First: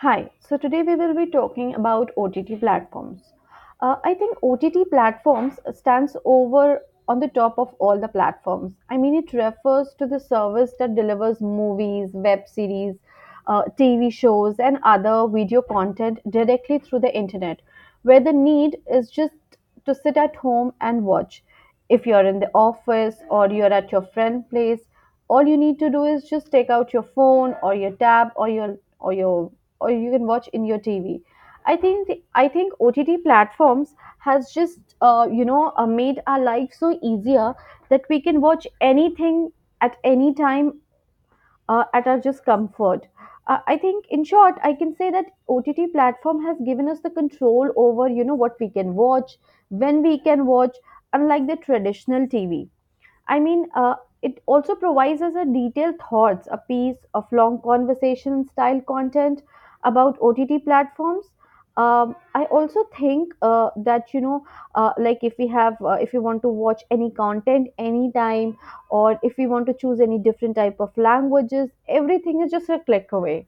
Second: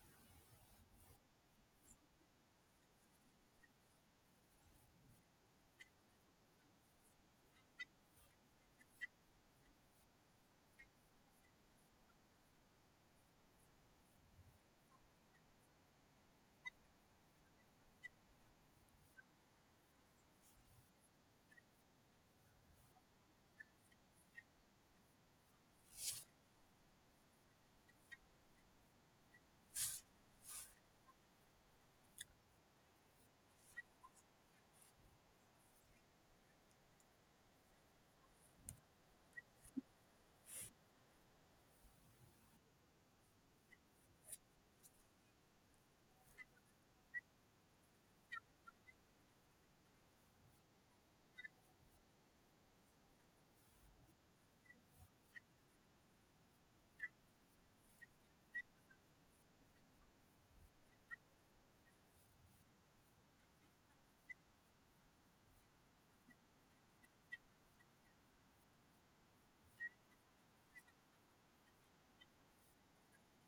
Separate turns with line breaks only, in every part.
Hi, so today we will be talking about OTT platforms. I think OTT platforms stands over on the top of all the platforms. I mean, it refers to the service that delivers movies, web series, TV shows, and other video content directly through the internet, where the need is just to sit at home and watch. If you're in the office or you're at your friend's place, all you need to do is just take out your phone or your tab or you can watch in your TV. I think OTT platforms has just made our life so easier that we can watch anything at any time, at our just comfort. I think, in short, I can say that OTT platform has given us the control over, what we can watch, when we can watch, unlike the traditional TV. I mean, it also provides us a detailed thoughts, a piece of long conversation style content about OTT platforms. I also think that like if we if we want to watch any content anytime, or if we want to choose any different type of languages, everything is just a click away.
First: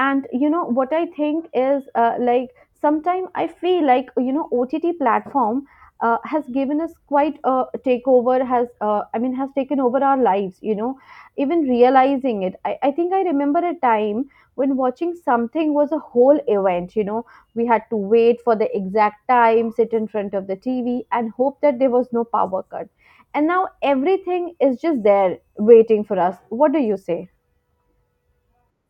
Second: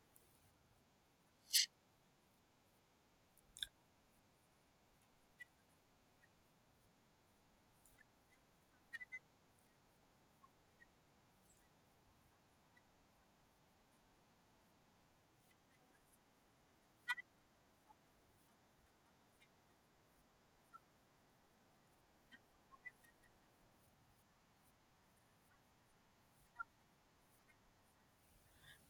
And you know what I think is, like, sometime I feel like, OTT platform has given us quite a takeover, has, I mean, has taken over our lives, even realizing it. I think I remember a time when watching something was a whole event. We had to wait for the exact time, sit in front of the TV, and hope that there was no power cut. And now everything is just there waiting for us. What do you say?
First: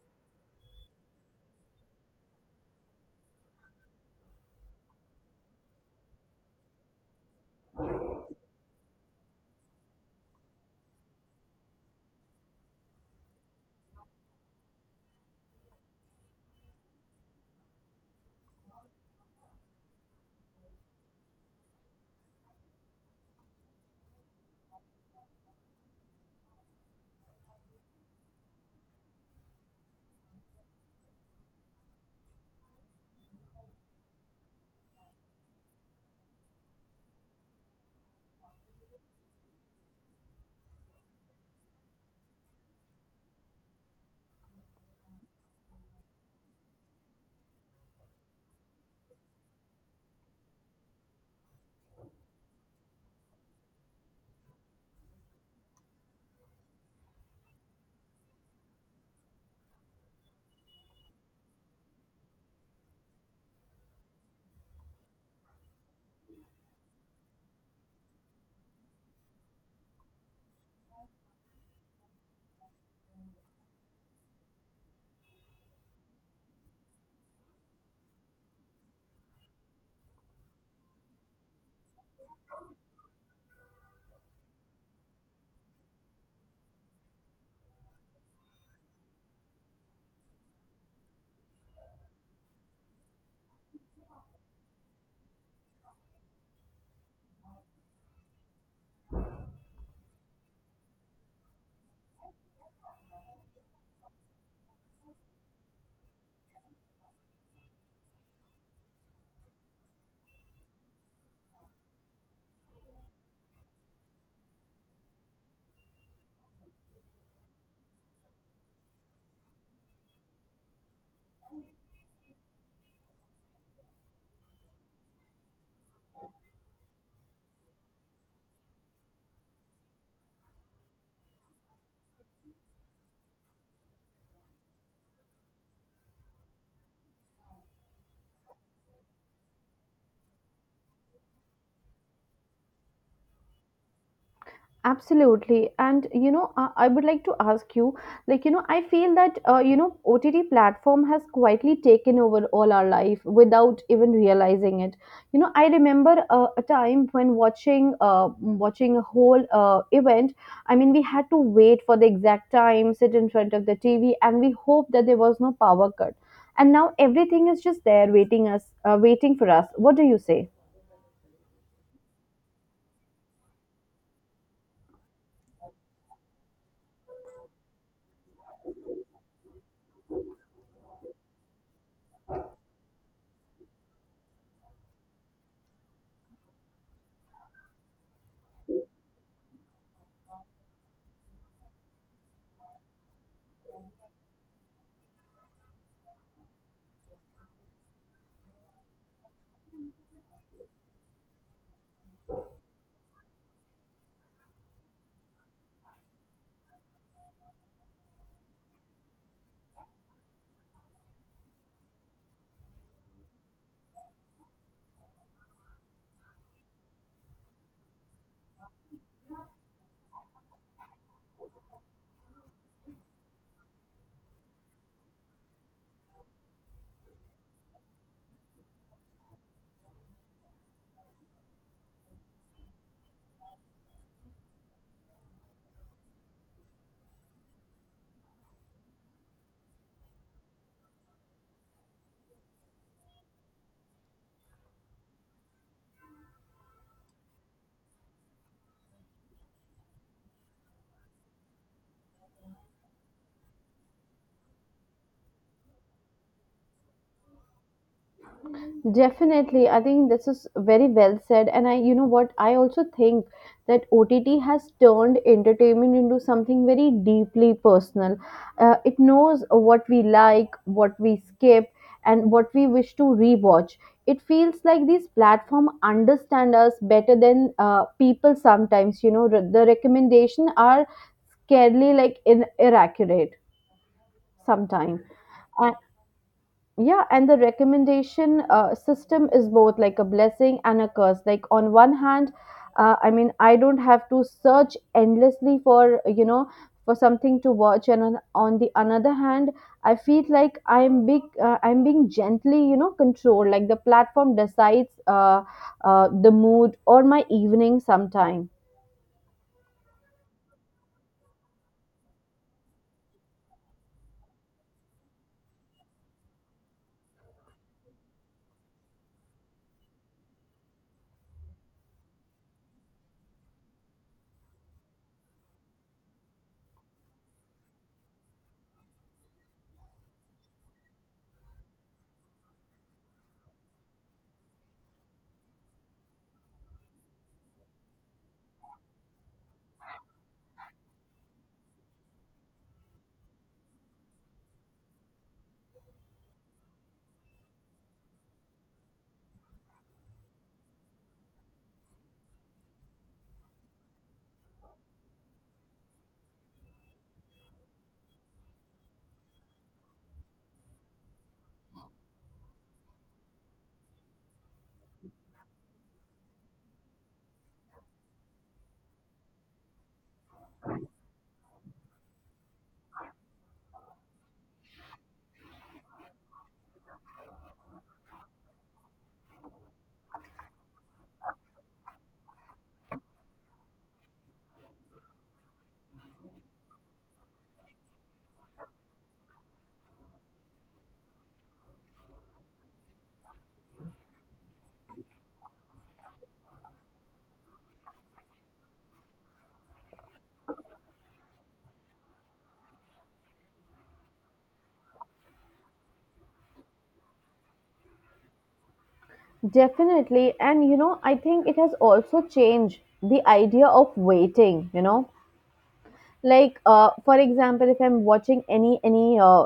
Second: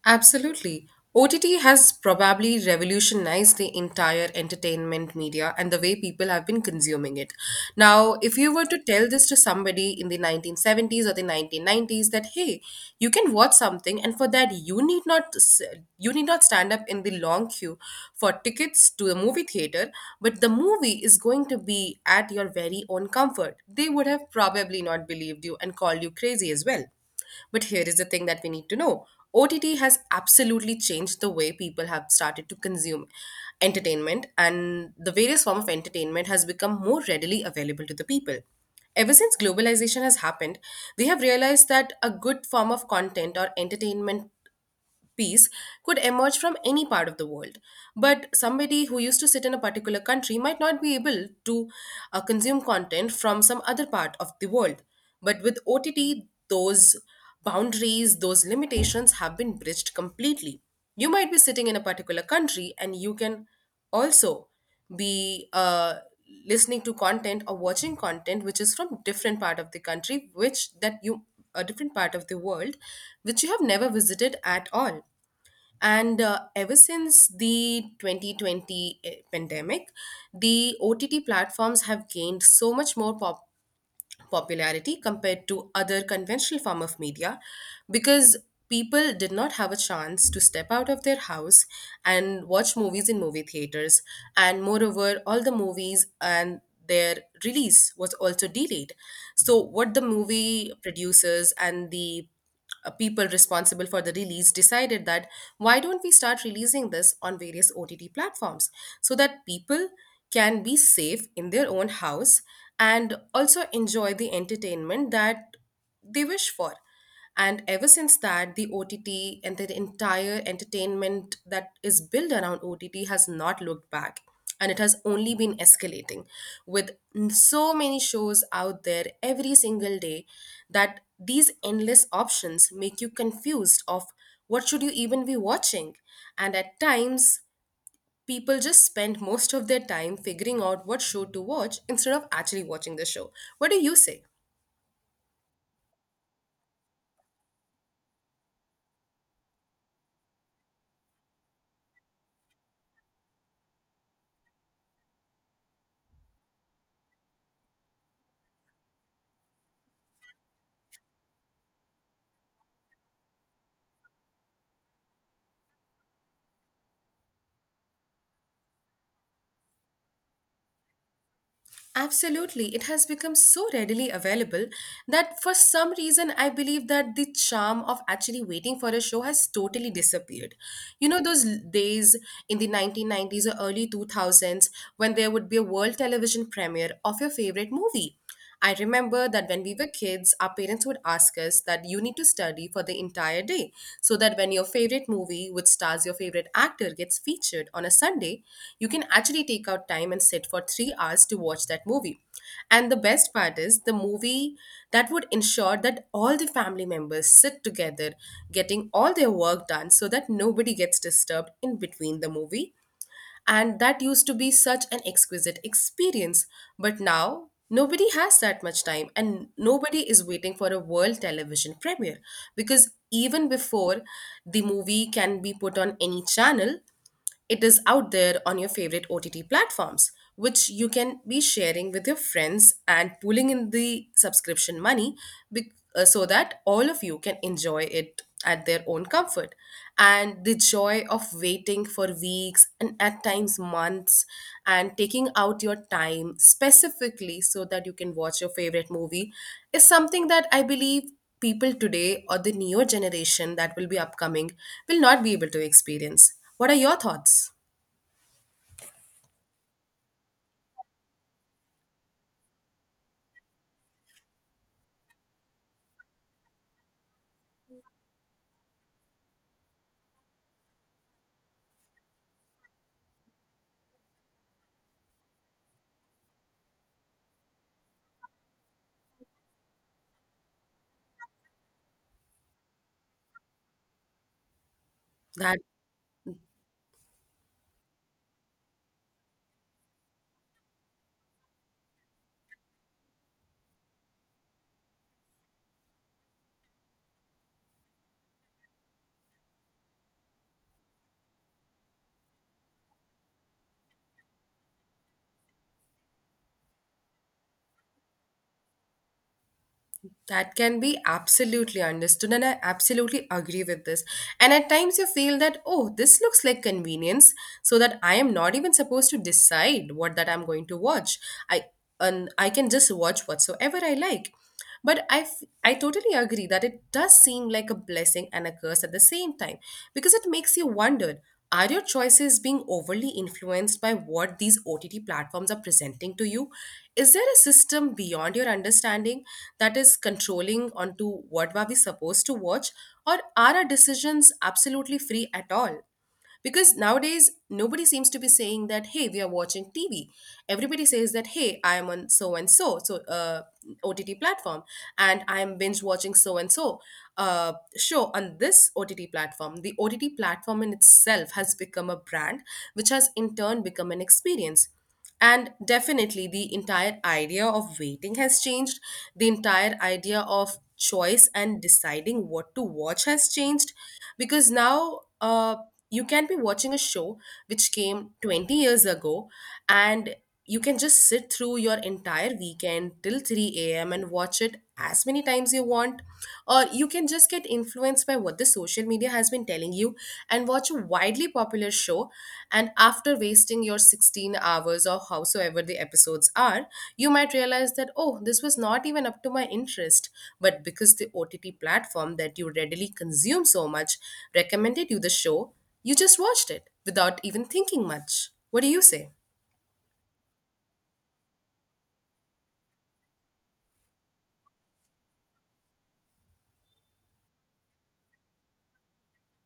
Absolutely. OTT has probably revolutionized the entire entertainment media and the way people have been consuming it. Now, if you were to tell this to somebody in the 1970s or the 1990s that hey, you can watch something and for that you need not stand up in the long queue for tickets to the movie theater, but the movie is going to be at your very own comfort. They would have probably not believed you and called you crazy as well. But here is the thing that we need to know: OTT has absolutely changed the way people have started to consume entertainment, and the various form of entertainment has become more readily available to the people. Ever since globalization has happened, we have realized that a good form of content or entertainment peace could emerge from any part of the world. But somebody who used to sit in a particular country might not be able to consume content from some other part of the world. But with OTT, those boundaries, those limitations have been bridged completely. You might be sitting in a particular country and you can also be listening to content or watching content which is from different part of the country which that you a different part of the world which you have never visited at all. And ever since the 2020 pandemic, the OTT platforms have gained so much more popularity compared to other conventional form of media because people did not have a chance to step out of their house and watch movies in movie theaters. And moreover, all the movies and their release was also delayed. So, what the movie producers and the people responsible for the release decided that why don't we start releasing this on various OTT platforms so that people can be safe in their own house and also enjoy the entertainment that they wish for. And ever since that, the OTT and the entire entertainment that is built around OTT has not looked back, and it has only been escalating with so many shows out there every single day that these endless options make you confused of what should you even be watching. And at times people just spend most of their time figuring out what show to watch instead of actually watching the show. What do you say?
Absolutely. I would like to ask you, like, I feel that, OTT platform has quietly taken over all our life without even realizing it. You know, I remember a time when watching a whole event. I mean, we had to wait for the exact time, sit in front of the TV, and we hope that there was no power cut. And now everything is just there waiting for us. What do you say?
Absolutely. It has become so readily available that for some reason I believe that the charm of actually waiting for a show has totally disappeared. You know, those days in the 1990s or early 2000s when there would be a world television premiere of your favorite movie. I remember that when we were kids, our parents would ask us that you need to study for the entire day so that when your favorite movie, which stars your favorite actor, gets featured on a Sunday, you can actually take out time and sit for 3 hours to watch that movie. And the best part is the movie that would ensure that all the family members sit together, getting all their work done so that nobody gets disturbed in between the movie, and that used to be such an exquisite experience. But now, nobody has that much time, and nobody is waiting for a world television premiere. Because even before the movie can be put on any channel, it is out there on your favorite OTT platforms, which you can be sharing with your friends and pooling in the subscription money, so that all of you can enjoy it at their own comfort. And the joy of waiting for weeks and at times months and taking out your time specifically so that you can watch your favorite movie is something that I believe people today or the neo generation that will be upcoming will not be able to experience. What are your thoughts?
Definitely, I think this is very well said. And I, you know what, I also think that OTT has turned entertainment into something very deeply personal. It knows what we like, what we skip, and what we wish to rewatch. It feels like these platforms understand us better than, people sometimes. You know, the recommendation are scarcely like, inaccurate sometimes.
That
Yeah, and the recommendation, system is both like a blessing and a curse. Like on one hand, I mean, I don't have to search endlessly for, for something to watch, and on the another hand, I feel like I'm being gently, controlled. Like the platform decides the mood or my evening sometime.
That can be absolutely understood, and I absolutely agree with this. And at times you feel that, oh, this looks like convenience, so that I am not even supposed to decide what that I'm going to watch. I and I can just watch whatsoever I like. But I totally agree that it does seem like a blessing and a curse at the same time because it makes you wonder, are your choices being overly influenced by what these OTT platforms are presenting to you? Is there a system beyond your understanding that is controlling onto what were we supposed to watch, or are our decisions absolutely free at all? Because nowadays, nobody seems to be saying that, hey, we are watching TV. Everybody says that, hey, I am on so and so, so OTT platform, and I am binge watching so and so show on this OTT platform. The OTT platform in itself has become a brand, which has in turn become an experience. And definitely, the entire idea of waiting has changed. The entire idea of choice and deciding what to watch has changed because now you can be watching a show which came 20 years ago, and you can just sit through your entire weekend till 3 a.m. and watch it as many times you want. Or you can just get influenced by what the social media has been telling you and watch a widely popular show. And after wasting your 16 hours or howsoever the episodes are, you might realize that, oh, this was not even up to my interest. But because the OTT platform that you readily consume so much recommended you the show, you just watched it without even thinking much. What do you say?
Definitely, and you know, I think it has also changed the idea of waiting. You know, like, for example, if I'm watching any any uh,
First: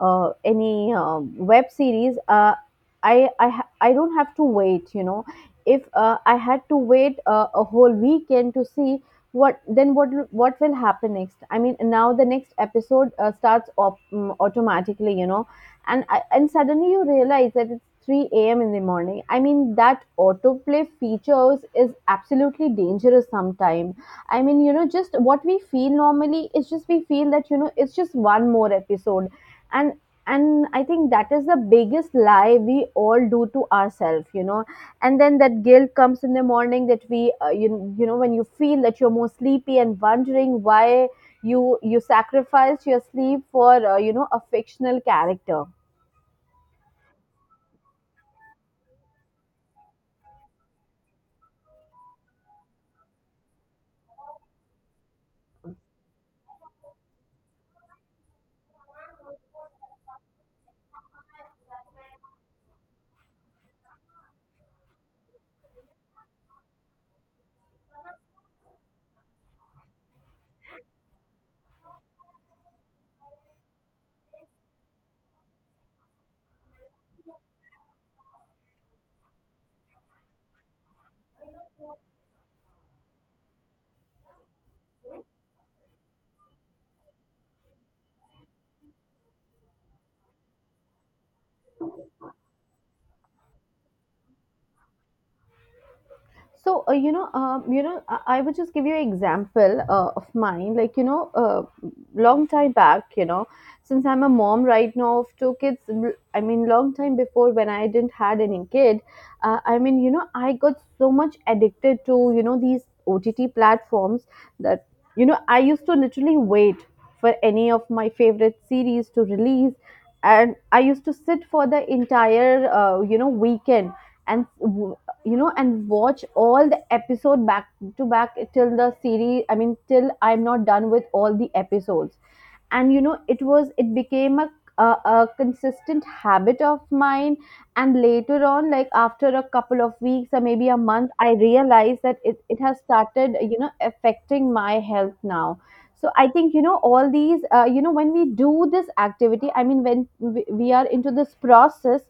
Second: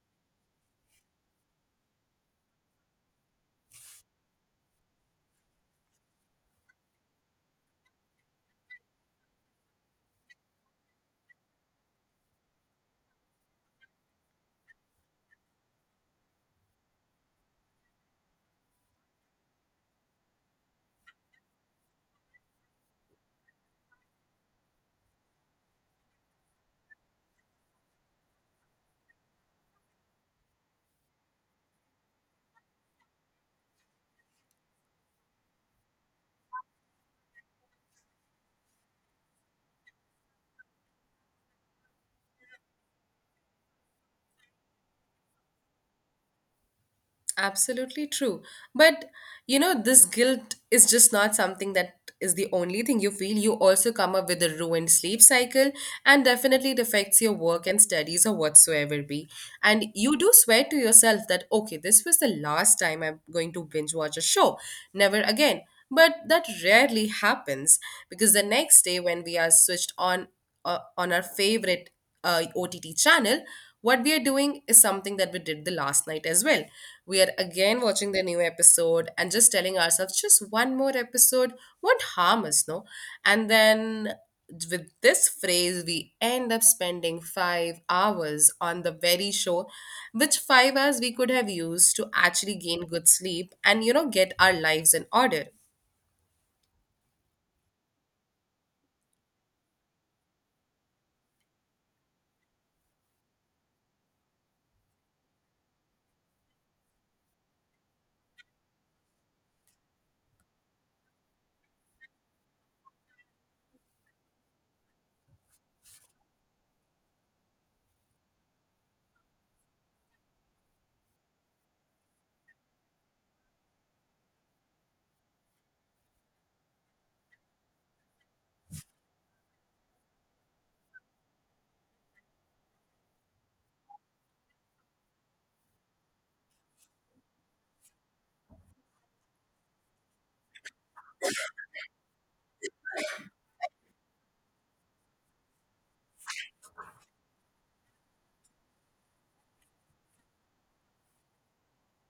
uh, any um, web series, I don't have to wait, you know. If I had to wait a whole weekend to see what then what will happen next. I mean, now the next episode starts automatically, you know. And suddenly you realize that it's 3 a.m. in the morning. I mean, that autoplay features is absolutely dangerous sometimes. I mean, you know, just what we feel normally is just we feel that, you know, it's just one more episode. And and I think that is the biggest lie we all do to ourselves, you know. And then that guilt comes in the morning that you know, when you feel that you're more sleepy and wondering why you sacrificed your sleep for, a fictional character.
Absolutely true. But you know, this guilt is just not something that is the only thing you feel. You also come up with a ruined sleep cycle, and definitely it affects your work and studies or whatsoever be. And you do swear to yourself that, okay, this was the last time I'm going to binge watch a show, never again. But that rarely happens because the next day, when we are switched on our favorite OTT channel, what we are doing is something that we did the last night as well. We are again watching the new episode and just telling ourselves just one more episode. What harm us, no? And then with this phrase, we end up spending 5 hours on the very show, which 5 hours we could have used to actually gain good sleep and, you know, get our lives in order.
So, you know, I would just give you an example, of mine. Like, you know, long time back, you know, since I'm a mom right now of two kids. I mean, long time before when I didn't had any kid. I mean, you know, I got so much addicted to, these OTT platforms, that I used to literally wait for any of my favorite series to release, and I used to sit for the entire, weekend, and w- you know, and watch all the episode back to back till the series. I mean, till I'm not done with all the episodes. And you know, it became a consistent habit of mine. And later on, like, after a couple of weeks or maybe a month, I realized that it has started, affecting my health now. So I think, you know, all these, when we do this activity, I mean, when we are into this process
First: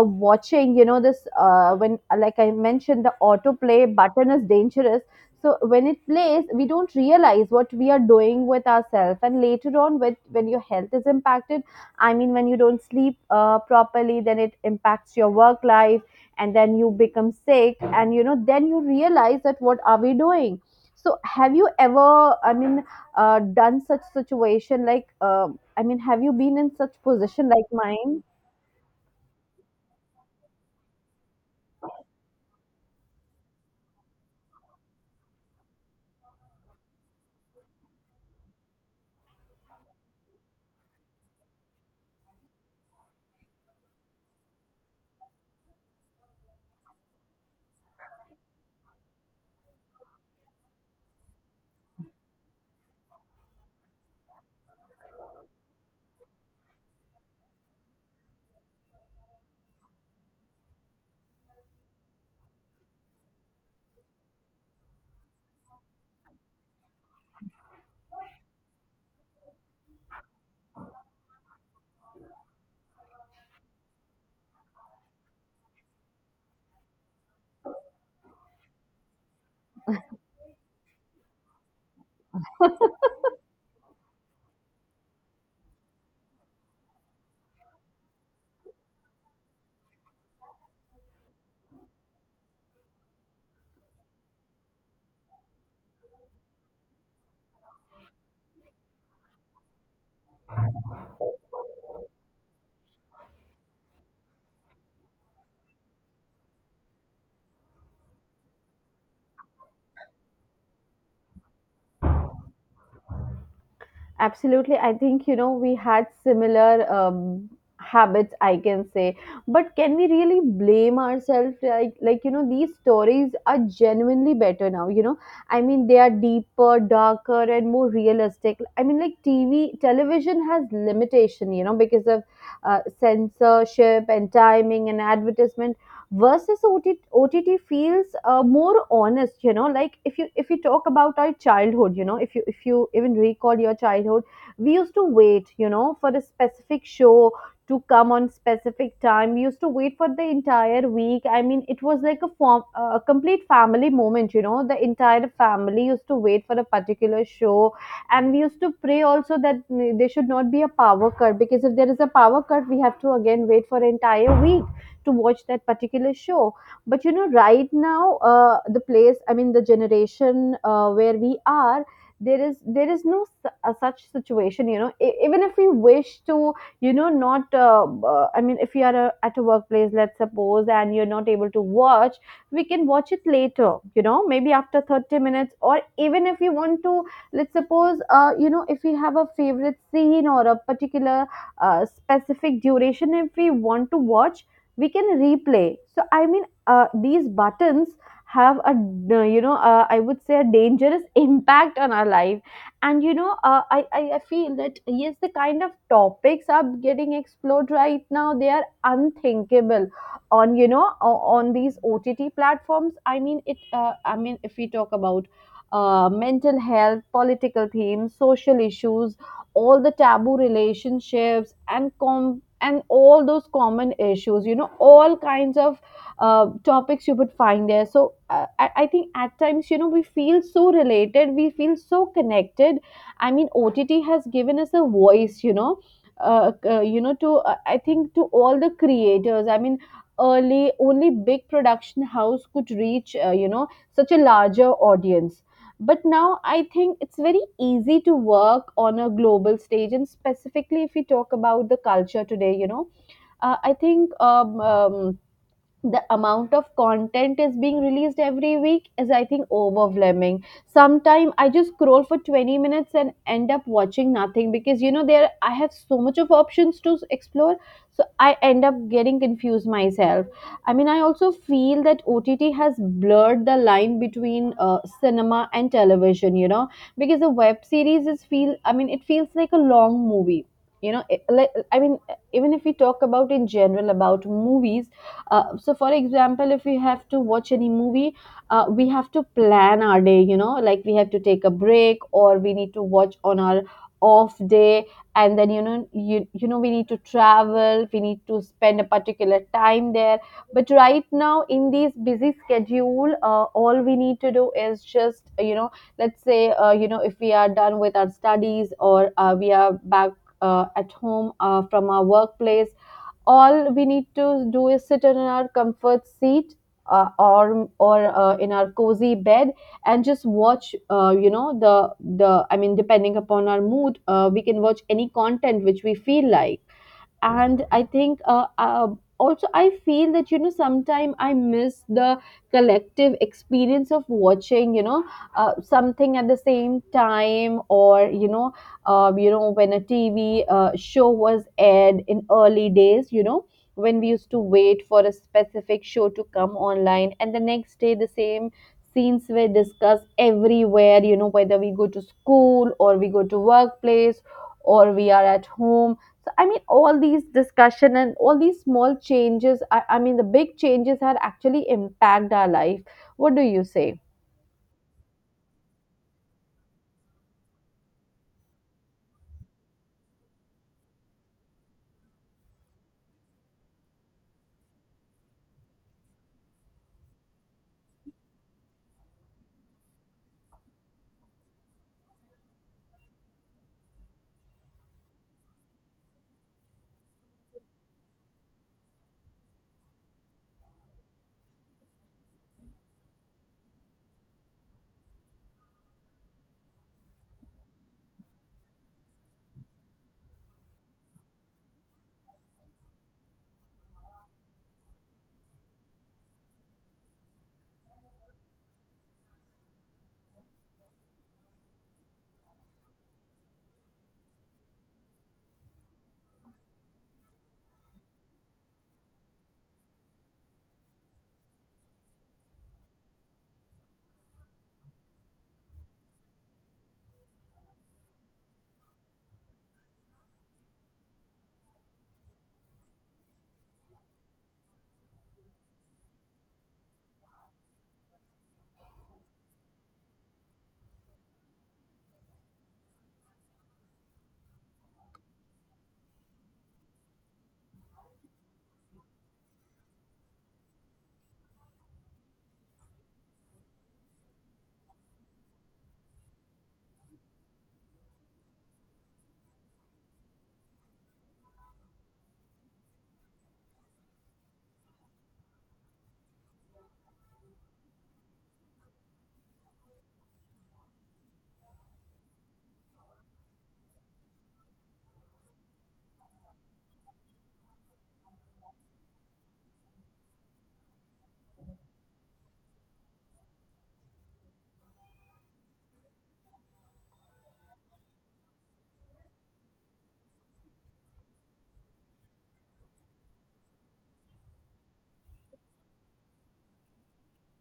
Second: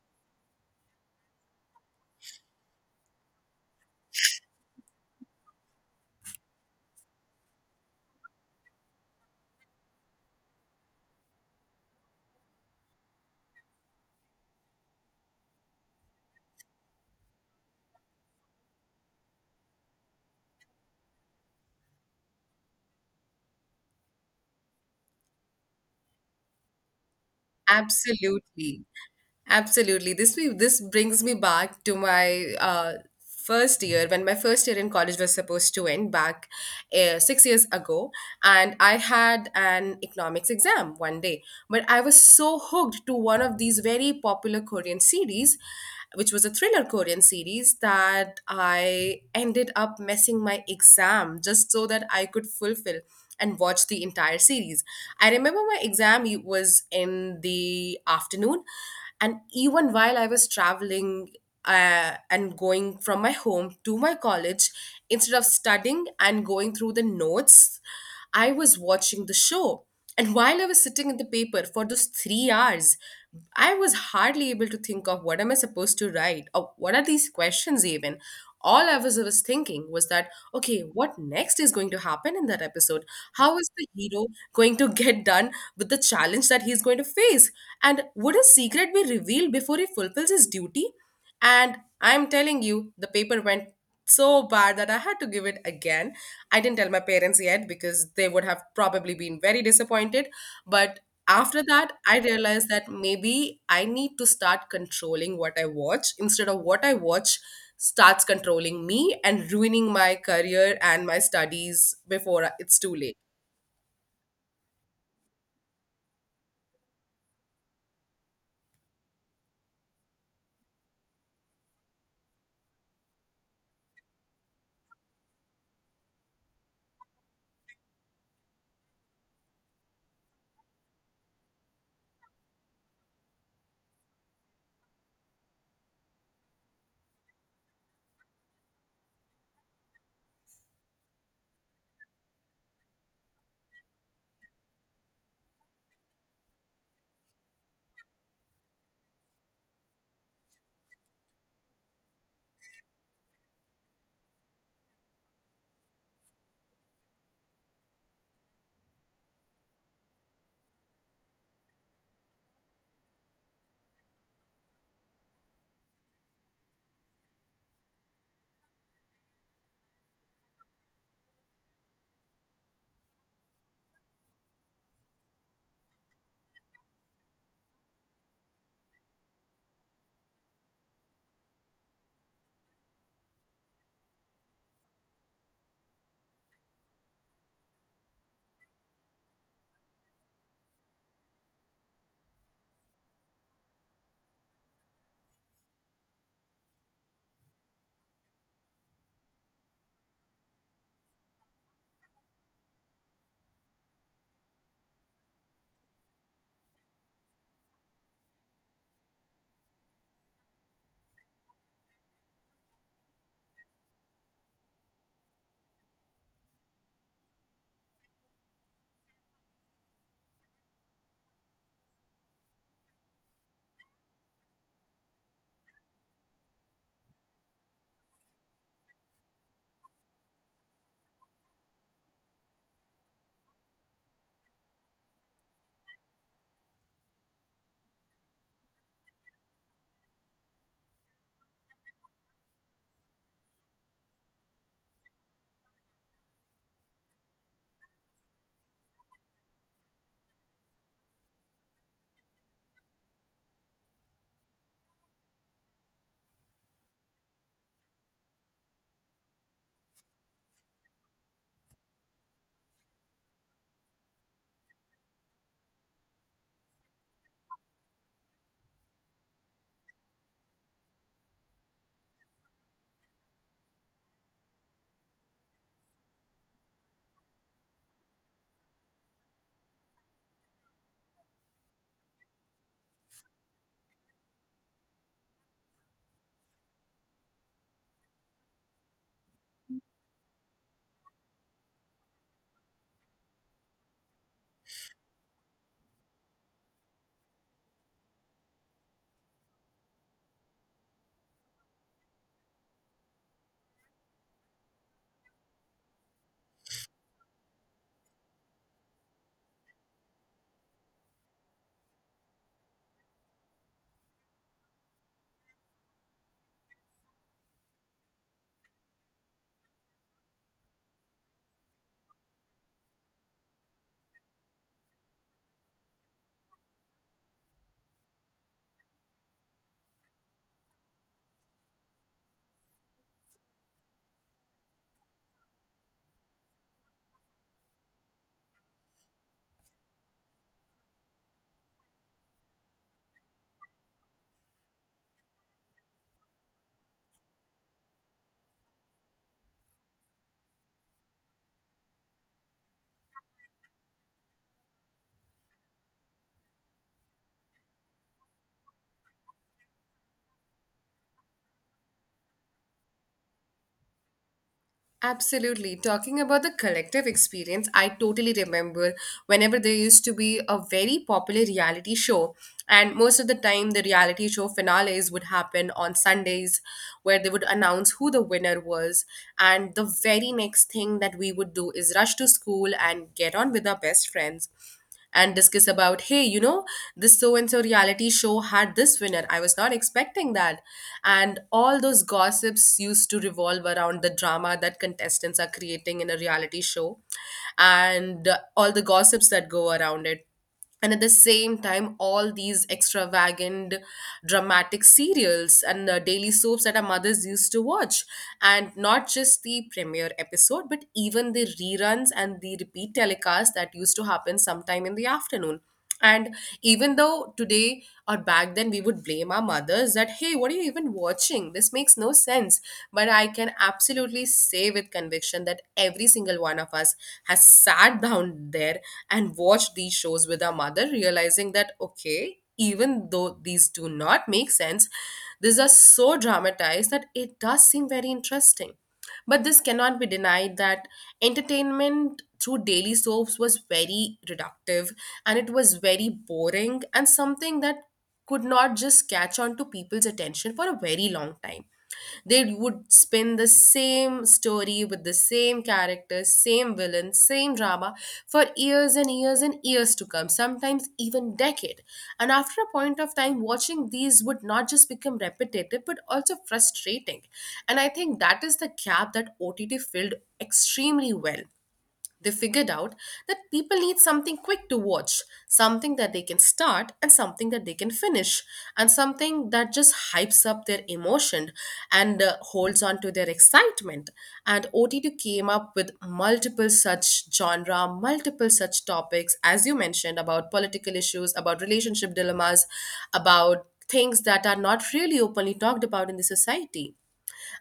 of watching, you know this when, like I mentioned, the autoplay button is dangerous. So when it plays, we don't realize what we are doing with ourselves, and later on with when your health is impacted, I mean, when you don't sleep properly, then it impacts your work life. And then you become sick, and you know, then you realize that what are we doing. So have you ever, I mean, done such situation like, I mean, have you been in such position like mine?
Absolutely. Absolutely. This brings me back to my first year when my first year in college was supposed to end back 6 years ago, and I had an economics exam one day. But I was so hooked to one of these very popular Korean series, which was a thriller Korean series, that I ended up messing my exam just so that I could fulfill and watch the entire series. I remember my exam was in the afternoon, and even while I was traveling and going from my home to my college, instead of studying and going through the notes, I was watching the show. And while I was sitting in the paper for those 3 hours, I was hardly able to think of what am I supposed to write or what are these questions even. All I was thinking was that, okay, what next is going to happen in that episode? How is the hero going to get done with the challenge that he's going to face? And would his secret be revealed before he fulfills his duty? And I'm telling you, the paper went so bad that I had to give it again. I didn't tell my parents yet because they would have probably been very disappointed. But after that, I realized that maybe I need to start controlling what I watch instead of what I watch starts controlling me and ruining my career and my studies before it's too late.
Absolutely. I think, you know, we had similar, habits, I can say. But can we really blame ourselves? Like, you know, these stories are genuinely better now, you know. I mean, they are deeper, darker, and more realistic. I mean, like TV, television has limitation, you know, because of, censorship and timing and advertisement versus OTT, feels, more honest. You know, like, if you talk about our childhood, you know, if you even recall your childhood, we used to wait, you know, for a specific show to come on specific time. We used to wait for the entire week. I mean, it was like a form a complete family moment. You know, the entire family used to wait for a particular show, and we used to pray also that, there should not be a power cut, because if there is a power cut, we have to again wait for entire week to watch that particular show. But you know, right now, the place, I mean the generation, where we are, there is no, such situation, you know. Even if we wish to, not, I mean, if you are, at a workplace, let's suppose, and you're not able to watch, we can watch it later, you know, maybe after 30 minutes. Or even if you want to, let's suppose, you know, if we have a favorite scene or a particular, specific duration, if we want to watch, we can replay. So I mean, these buttons have a, I would say, a dangerous impact on our life. And you know, I feel that yes, the kind of topics are getting explored right now, they are unthinkable on, on these OTT platforms. I mean, if we talk about, mental health, political themes, social issues, all the taboo relationships, and all those common issues, you know, all kinds of, topics you would find there. So, I think at times, you know, we feel so related, we feel so connected. I mean, OTT has given us a voice, you know. You know, to, I think, to all the creators, I mean, early only big production house could reach, such a larger audience. But now I think it's very easy to work on a global stage, and specifically if we talk about the culture today, you know. I think, the amount of content is being released every week is, I think, overwhelming. Sometimes I just scroll for 20 minutes and end up watching nothing because, you know, there I have so much of options to explore. So I end up getting confused myself. I mean, I also feel that OTT has blurred the line between, cinema and television, you know. Because a web series, is feel I mean, it feels like a long movie. You know, I mean, even if we talk about in general about movies, so, for example, if we have to watch any movie, We have to plan our day, like we have to take a break or we need to watch on our off day. And then you know we need to travel, we need to spend a particular time there. But right now in these busy schedule, all we need to do is just let's say, if we are done with our studies or we are back at home from our workplace, all we need to do is sit in our comfort seat, or in our cozy bed and just watch, the I mean depending upon our mood, we can watch any content which we feel like. And I think, also I feel that sometime I miss the collective experience of watching, something at the same time. Or you know When a TV show was aired in early days, when we used to wait for a specific show to come online, and the next day the same scenes were discussed everywhere, whether we go to school or we go to workplace or we are at home. So, I mean, all these discussion and all these small changes, I mean, the big changes are actually impact our life. What do you say?
Absolutely. Talking about the collective experience, I totally remember whenever there used to be a very popular reality show, and most of the time the reality show finales would happen on Sundays where they would announce who the winner was. And the very next thing that we would do is rush to school and get on with our best friends and discuss about, hey, this so and so reality show had this winner. I was not expecting that. And all those gossips used to revolve around the drama that contestants are creating in a reality show, and all the gossips that go around it. And at the same time, all these extravagant dramatic serials and the daily soaps that our mothers used to watch, and not just the premiere episode but even the reruns and the repeat telecast that used to happen sometime in the afternoon. And even though today or back then we would blame our mothers that, hey, what are you even watching? This makes no sense. But I can absolutely say with conviction that every single one of us has sat down there and watched these shows with our mother, realizing that okay, even though these do not make sense, these are so dramatized that it does seem very interesting. But this cannot be denied that entertainment through daily soaps was very reductive, and it was very boring and something that could not just catch on to people's attention for a very long time. They would spin the same story with the same characters, same villains, same drama for years and years and years to come, sometimes even decade. And after a point of time, watching these would not just become repetitive but also frustrating. And I think that is the gap that OTT filled extremely well. They figured out that people need something quick to watch, something that they can start and something that they can finish, and something that just hypes up their emotion and holds on to their excitement. And OTT came up with multiple such genre, multiple such topics, as you mentioned, about political issues, about relationship dilemmas, about things that are not really openly talked about in the society.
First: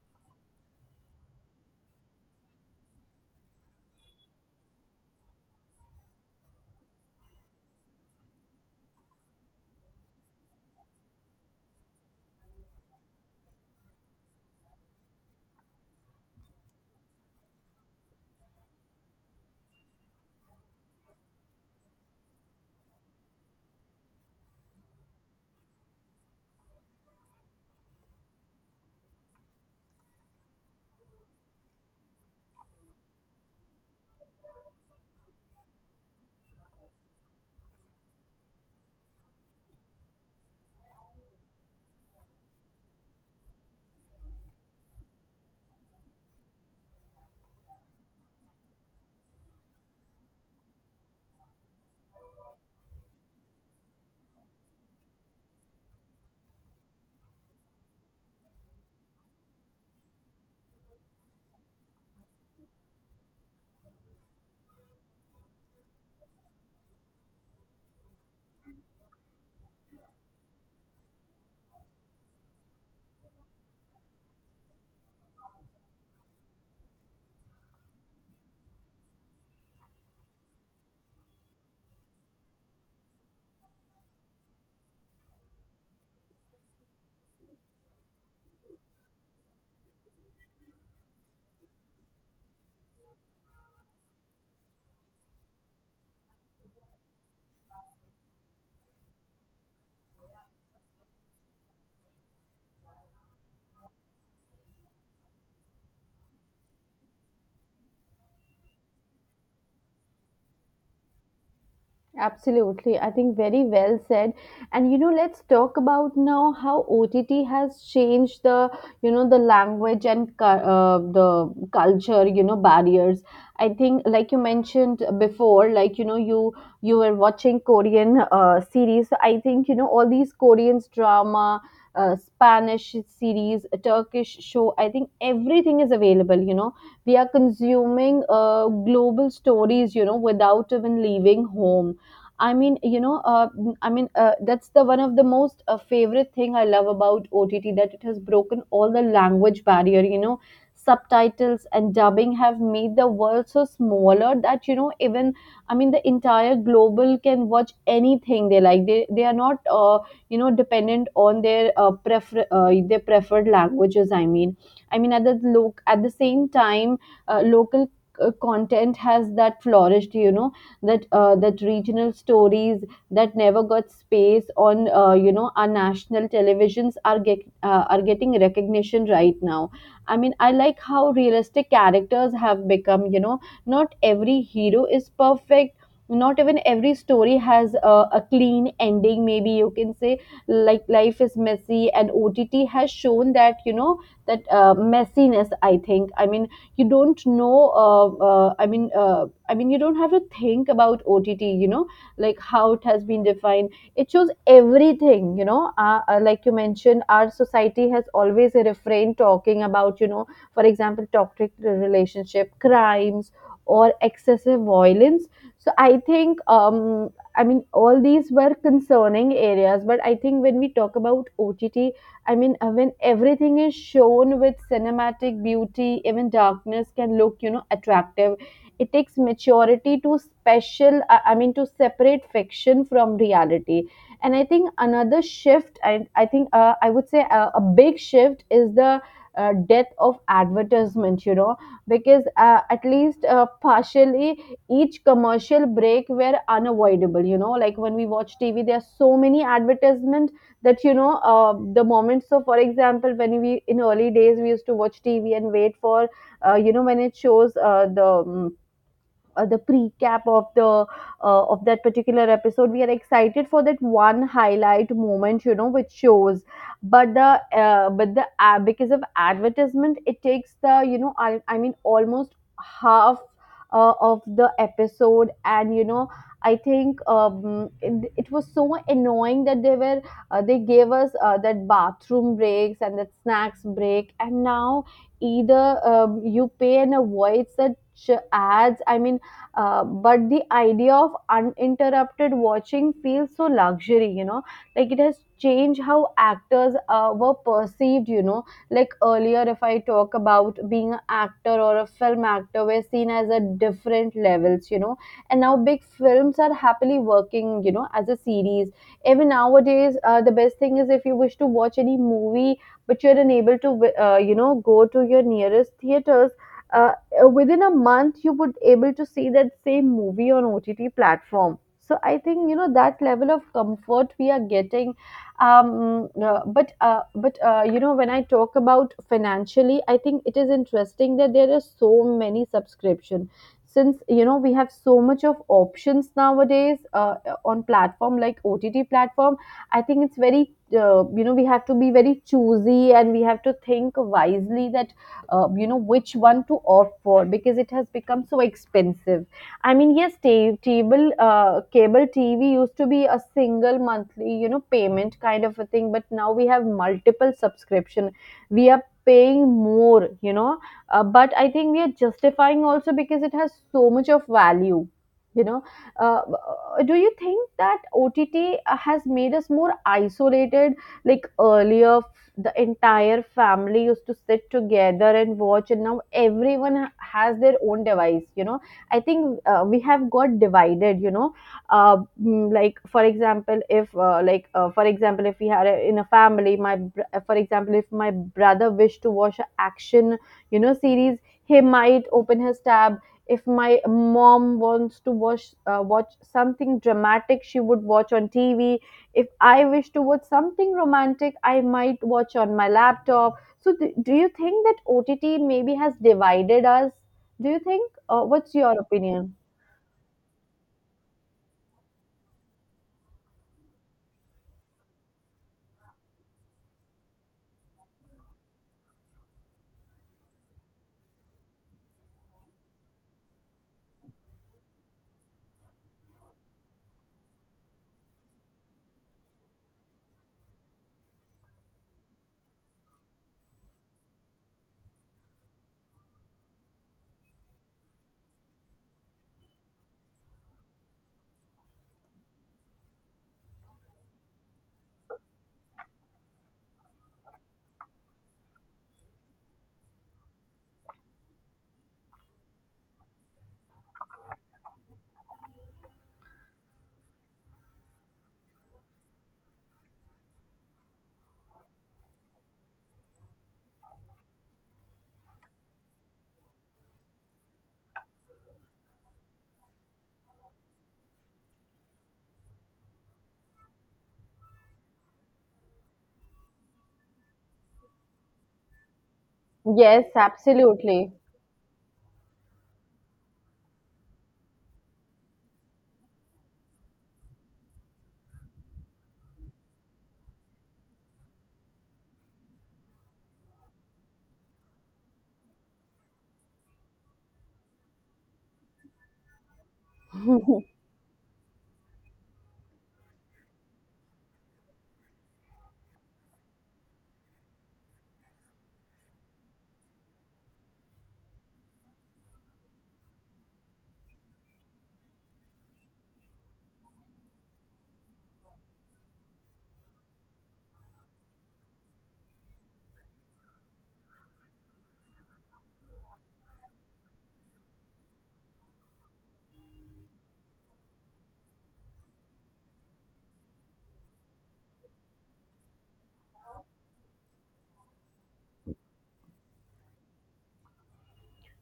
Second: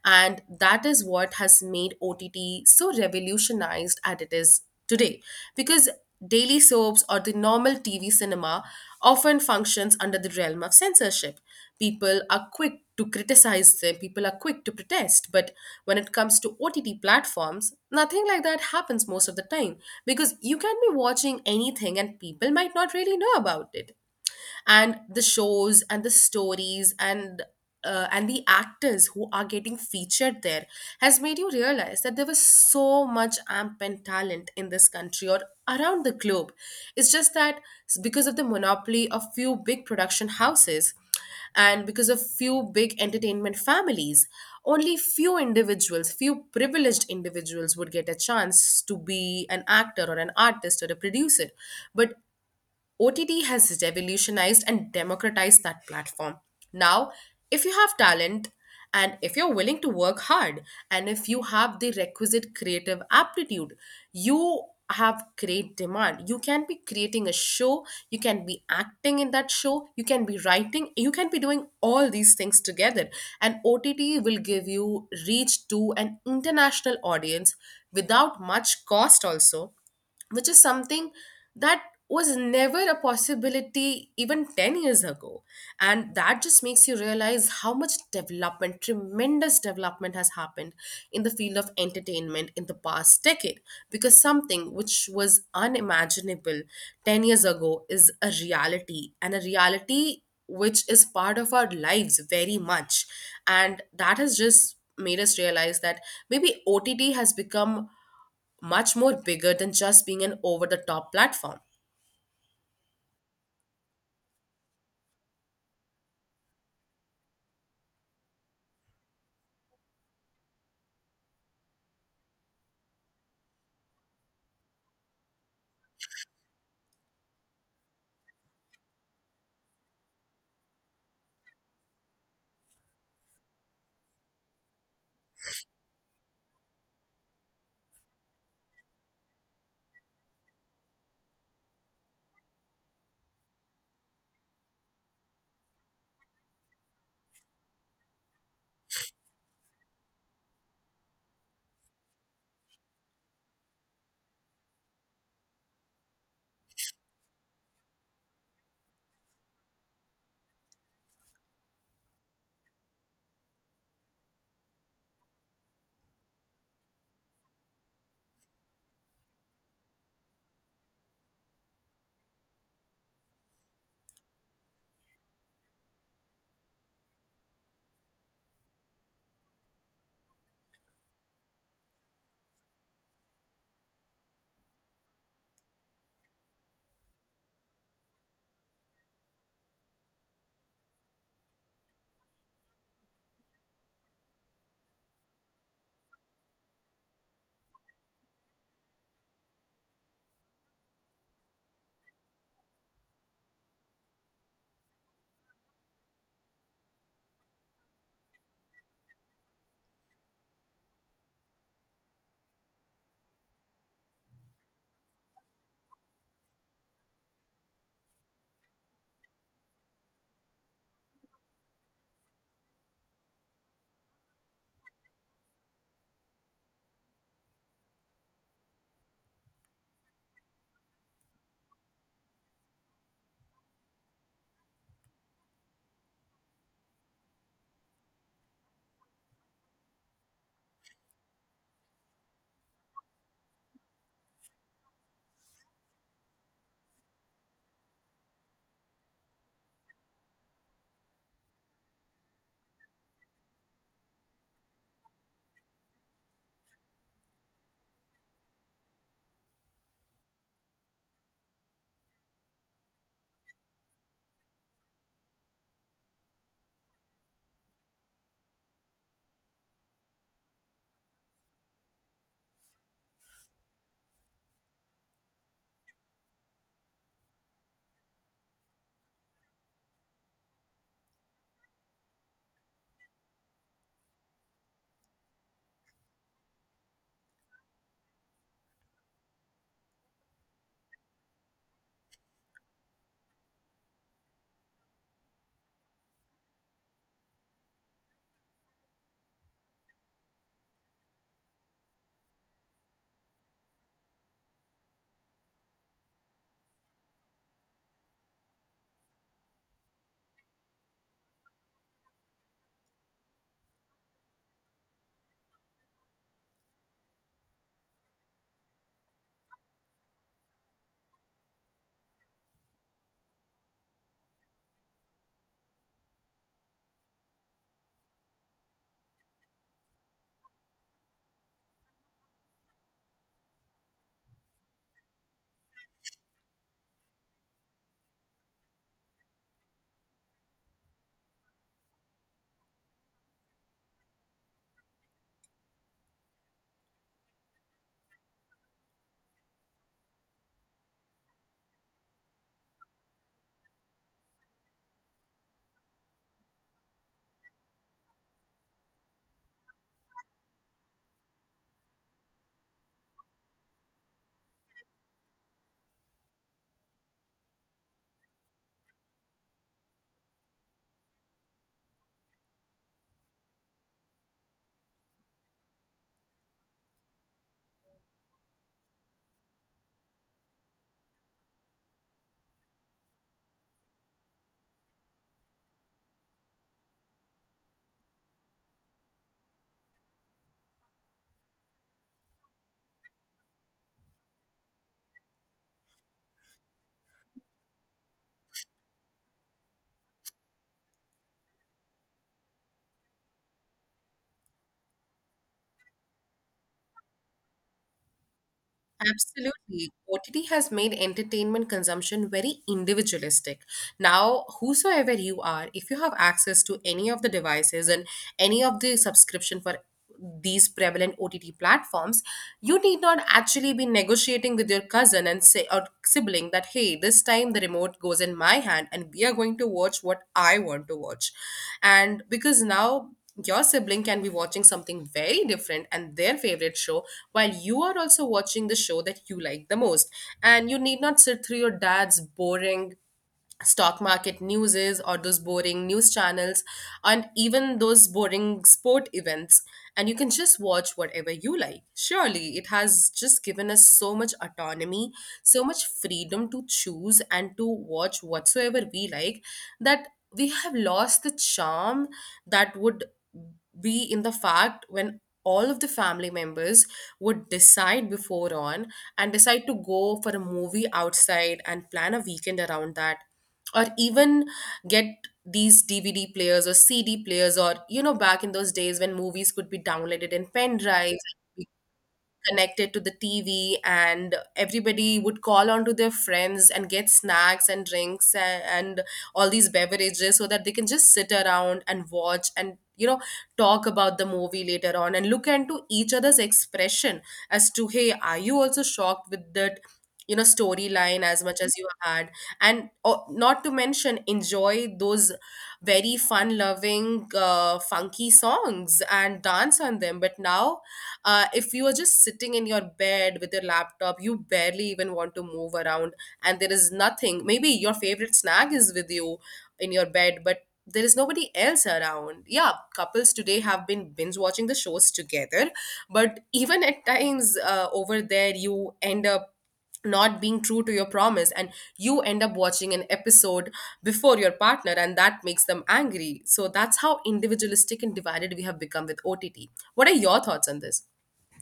And that is what has made OTT so revolutionized as it is today, because daily soaps or the normal TV cinema often functions under the realm of censorship. People are quick to criticize them, people are quick to protest, but when it comes to OTT platforms, nothing like that happens most of the time, because you can be watching anything and people might not really know about it. And the shows and the stories and and the actors who are getting featured there has made you realize that there was so much amp and talent in this country or around the globe. It's just that because of the monopoly of few big production houses and because of few big entertainment families, only few individuals, few privileged individuals would get a chance to be an actor or an artist or a producer. But OTT has revolutionized and democratized that platform. Now, if you have talent and if you're willing to work hard and if you have the requisite creative aptitude, you have great demand. You can be creating a show, you can be acting in that show, you can be writing, you can be doing all these things together. And OTT will give you reach to an international audience without much cost also, which is something that was never a possibility even 10 years ago. And that just makes you realize how much development, tremendous development has happened in the field of entertainment in the past decade, because something which was unimaginable 10 years ago is a reality, and a reality which is part of our lives very much. And that has just made us realize that maybe OTT has become much more bigger than just being an over the top platform.
Absolutely. I think very well said. And you know, let's talk about now how OTT has changed the, you know, the language and the culture, you know, barriers. I think like you mentioned before, like, you know, you were watching Korean series. So I think, you know, all these Koreans drama, Spanish series, Turkish show, I think everything is available, you know. We are consuming global stories, you know, without even leaving home. I mean, you know, uh, that's the one of the most favorite thing I love about OTT, that it has broken all the language barrier. You know, subtitles and dubbing have made the world so smaller that, you know, even I mean the entire global can watch anything they like. They are not you know dependent on their prefer their preferred languages. I mean, at the loc at the same time, local content has that flourished. You know that, that regional stories that never got space on, you know, our national televisions are are getting recognition right now. I mean, I like how realistic characters have become, you know. Not every hero is perfect, not even every story has a clean ending, maybe you can say. Like, life is messy, and OTT has shown that, you know, that messiness. I think, I mean, you don't know. uh, uh, i mean uh, I mean, you don't have to think about OTT, you know, like how it has been defined. It shows everything, you know. Like you mentioned, our society has always refrained talking about, you know, for example, toxic relationship, crimes, or excessive violence. So I think, I mean, all these were concerning areas. But I think when we talk about OTT, when everything is shown with cinematic beauty, even darkness can look, you know, attractive. It takes maturity to special I mean to separate fiction from reality. And I think another shift, I would say a big shift is the death of advertisement, you know, because, at least partially, each commercial break were unavoidable, you know, like when we watch TV there are so many advertisements that, the moment. So for example, when we in early days we used to watch TV and wait for, when it shows, the, um, the recap of the, of that particular episode, we are excited for that one highlight moment, you know, which shows. But the, but the because of advertisement it takes the, you know, I mean almost half of the episode. And you know, I think, it was so annoying that they were, they gave us, that bathroom breaks and that snacks break. And now either, you pay and avoid such ads. I mean, but the idea of uninterrupted watching feels so luxury, you know. Like it has changed how actors were perceived, you know. Like earlier, if I talk about being an actor or a film actor, we're seen as a different levels, you know. And now big films are happily working, you know, as a series. Even nowadays, the best thing is if you wish to watch any movie but you're unable to, you know, go to your nearest theaters, uh, within a month you would able to see that same movie on OTT platform. So I think, you know, that level of comfort we are getting. But you know, when I talk about financially, I think it is interesting that there are so many subscription. Since you know we have so much of options nowadays, on platform like OTT platform, I think it's very, you know, we have to be very choosy and we have to think wisely that, you know, which one to opt for, because it has become so expensive. I mean, yes, ta- table cable TV used to be a single monthly, you know, payment kind of a thing, but now we have multiple subscription, we are paying more, you know. But I think we are justifying also, because it has so much of value, you know. Do you think that OTT has made us more isolated? Like earlier the entire family used to sit together and watch, and now everyone has their own device, you know. I think, we have got divided, you know. uh, like for example, if like for example, if we had a, in a family, for example, if my brother wished to watch a action, you know, series, he might open his tab. If my mom wants to watch, watch something dramatic, she would watch on TV. If I wish to watch something romantic, I might watch on my laptop. So, do you think that OTT maybe has divided us? Do you think? What's your opinion?
Absolutely. OTT has made entertainment consumption very individualistic. Now, whosoever you are, if you have access to any of the devices and any of the subscription for these prevalent OTT platforms, you need not actually be negotiating with your cousin and say or sibling that, hey, this time the remote goes in my hand and we are going to watch what I want to watch. And because now your sibling can be watching something very different and their favorite show while you are also watching the show that you like the most, and you need not sit through your dad's boring stock market news is, or those boring news channels, and even those boring sport events, and you can just watch whatever you like. Surely it has just given us so much autonomy, so much freedom to choose and to watch whatsoever we like, that we have lost the charm that would be in the fact when all of the family members would decide before on and decide to go for a movie outside and plan a weekend around that, or even get these DVD players or CD players, or you know, back in those days when movies could be
Yes,
downloaded in pen
absolutely.
drives, connected to the TV, and everybody would call on to their friends and get snacks and drinks and all these beverages so that they can just sit around and watch, and you know, talk about the movie later on and look into each other's expression as to, hey, are you also shocked with that, you know, storyline as much as you had. And oh, not to mention enjoy those very fun loving, funky songs and dance on them. But now, if you are just sitting in your bed with your laptop, you barely even want to move around, and there is nothing. Maybe your favorite snack is with you in your bed, but there is nobody else around. Yeah, couples today have been binge watching the shows together, but even at times over there, you end up not being true to your promise and you end up watching an episode before your partner, and that makes them angry. So that's how individualistic and divided we have become with OTT. What are your thoughts on this?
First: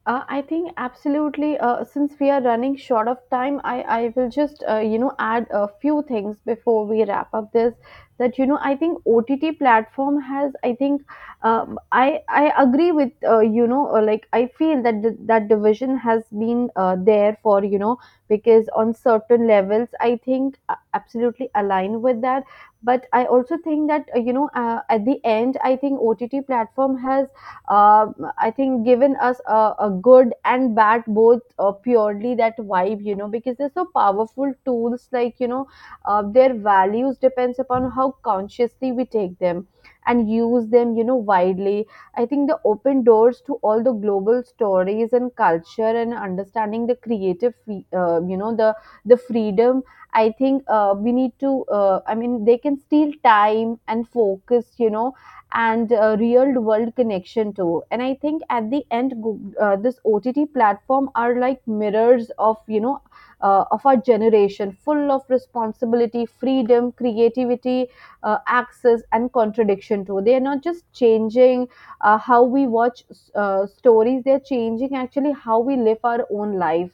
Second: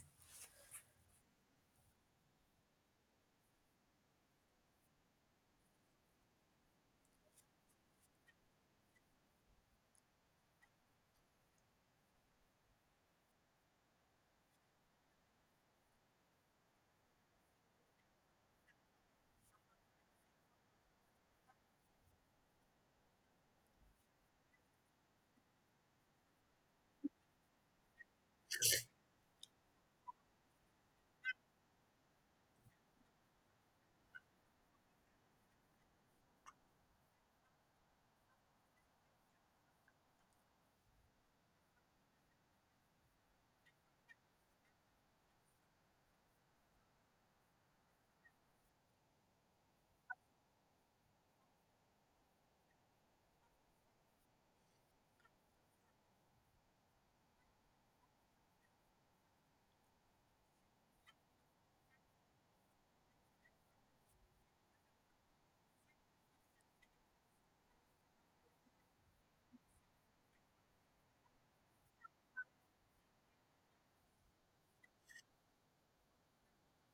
I think absolutely. Since we are running short of time, I will just, you know, add a few things before we wrap up this. That you know, I think OTT platform has. I think, I agree with, you know, like I feel that that division has been, there for, you know, because on certain levels I think, absolutely align with that. But I also think that, you know, at the end, I think OTT platform has, uh, I think, given us a good and bad both, purely that vibe, you know, because they're so powerful tools. Like you know, their values depends upon how consciously we take them and use them, you know, widely. I think the open doors to all the global stories and culture and understanding the creative, you know, the freedom. I think, we need to. I mean, they can steal time and focus, you know, and, real world connection too. And I think at the end, this OTT platform are like mirrors of, you know, of our generation, full of responsibility, freedom, creativity, access, and contradiction too. They are not just changing, how we watch, stories, they're changing actually how we live our own life.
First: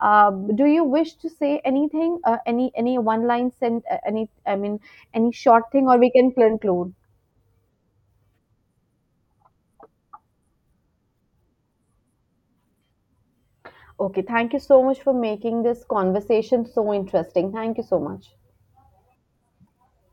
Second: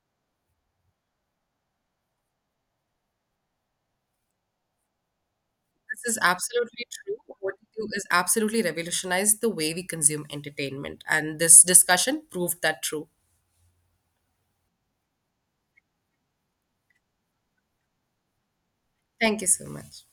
Do you wish to say anything, any one line sent any, I mean, any short thing, or we
This is
can
absolutely
conclude?
true. OTT is absolutely revolutionized the way we consume entertainment, and this discussion proved that true.
Okay, thank you so much for making this conversation so interesting. Thank you so much.
Thank you so much.